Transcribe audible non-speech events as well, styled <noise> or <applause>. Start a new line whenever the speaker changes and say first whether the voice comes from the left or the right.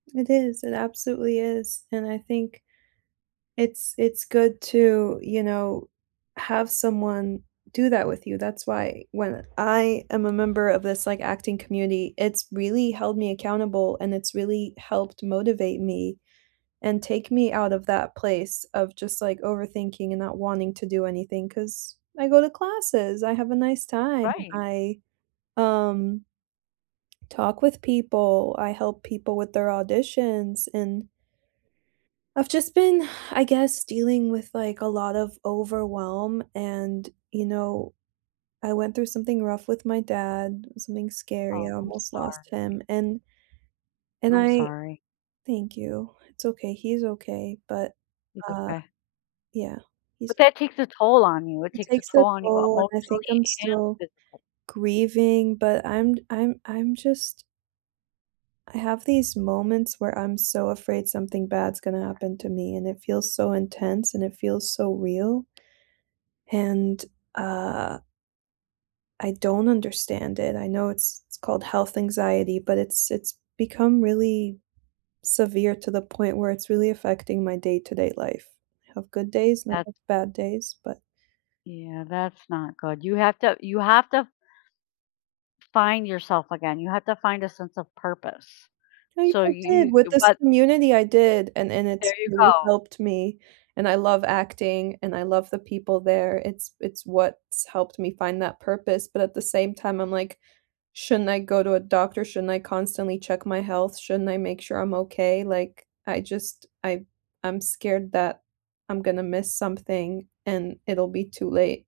right: It is, it absolutely is, and I think it's it's good to, you know, have someone do that with you, that's why when I am a member of this like acting community, it's really held me accountable and it's really helped motivate me and take me out of that place of just like overthinking and not wanting to do anything cause I go to classes, I have a nice time,
left: Right.
right: I um, talk with people, I help people with their auditions and I've just been, <sighs> I guess, dealing with like a lot of overwhelm and, you know, I went through something rough with my dad, something scary,
left: Oh,
right: I
left: I'm
right: almost lost
left: sorry.
right: him and and
left: I'm
right: I
left: sorry.
right: thank you. It's okay, he's okay, but,
left: He's
right: uh,
left: okay.
right: yeah, he's
left: But that takes a toll on you, it
right: It
left: takes a
right: takes a
left: toll on you
right: toll and I think
left: emotionally
right: I'm still
left: and physically.
right: grieving, but I'm d I'm I'm just I have these moments where I'm so afraid something bad's gonna happen to me and it feels so intense and it feels so real and, uh I don't understand it. I know it's it's called health anxiety, but it's, it's become really severe to the point where it's really affecting my day-to-day life. I have good days, and I
left: That's
right: have bad days, but
left: Yeah, that's not good. You have to, you have to find yourself again. You have to find a sense of purpose.
right: I
left: So
right: I did
left: you
right: with
left: uh,
right: this
left: what
right: community, I did, and and
left: There
right: it's
left: you
right: really
left: go.
right: helped me and I love acting and I love the people there, it's it's what's helped me find that purpose, but at the same time, I'm like, shouldn't I go to a doctor? Shouldn't I constantly check my health? Shouldn't I make sure I'm okay? Like, I just, I I'm scared that I'm gonna miss something and it'll be too late.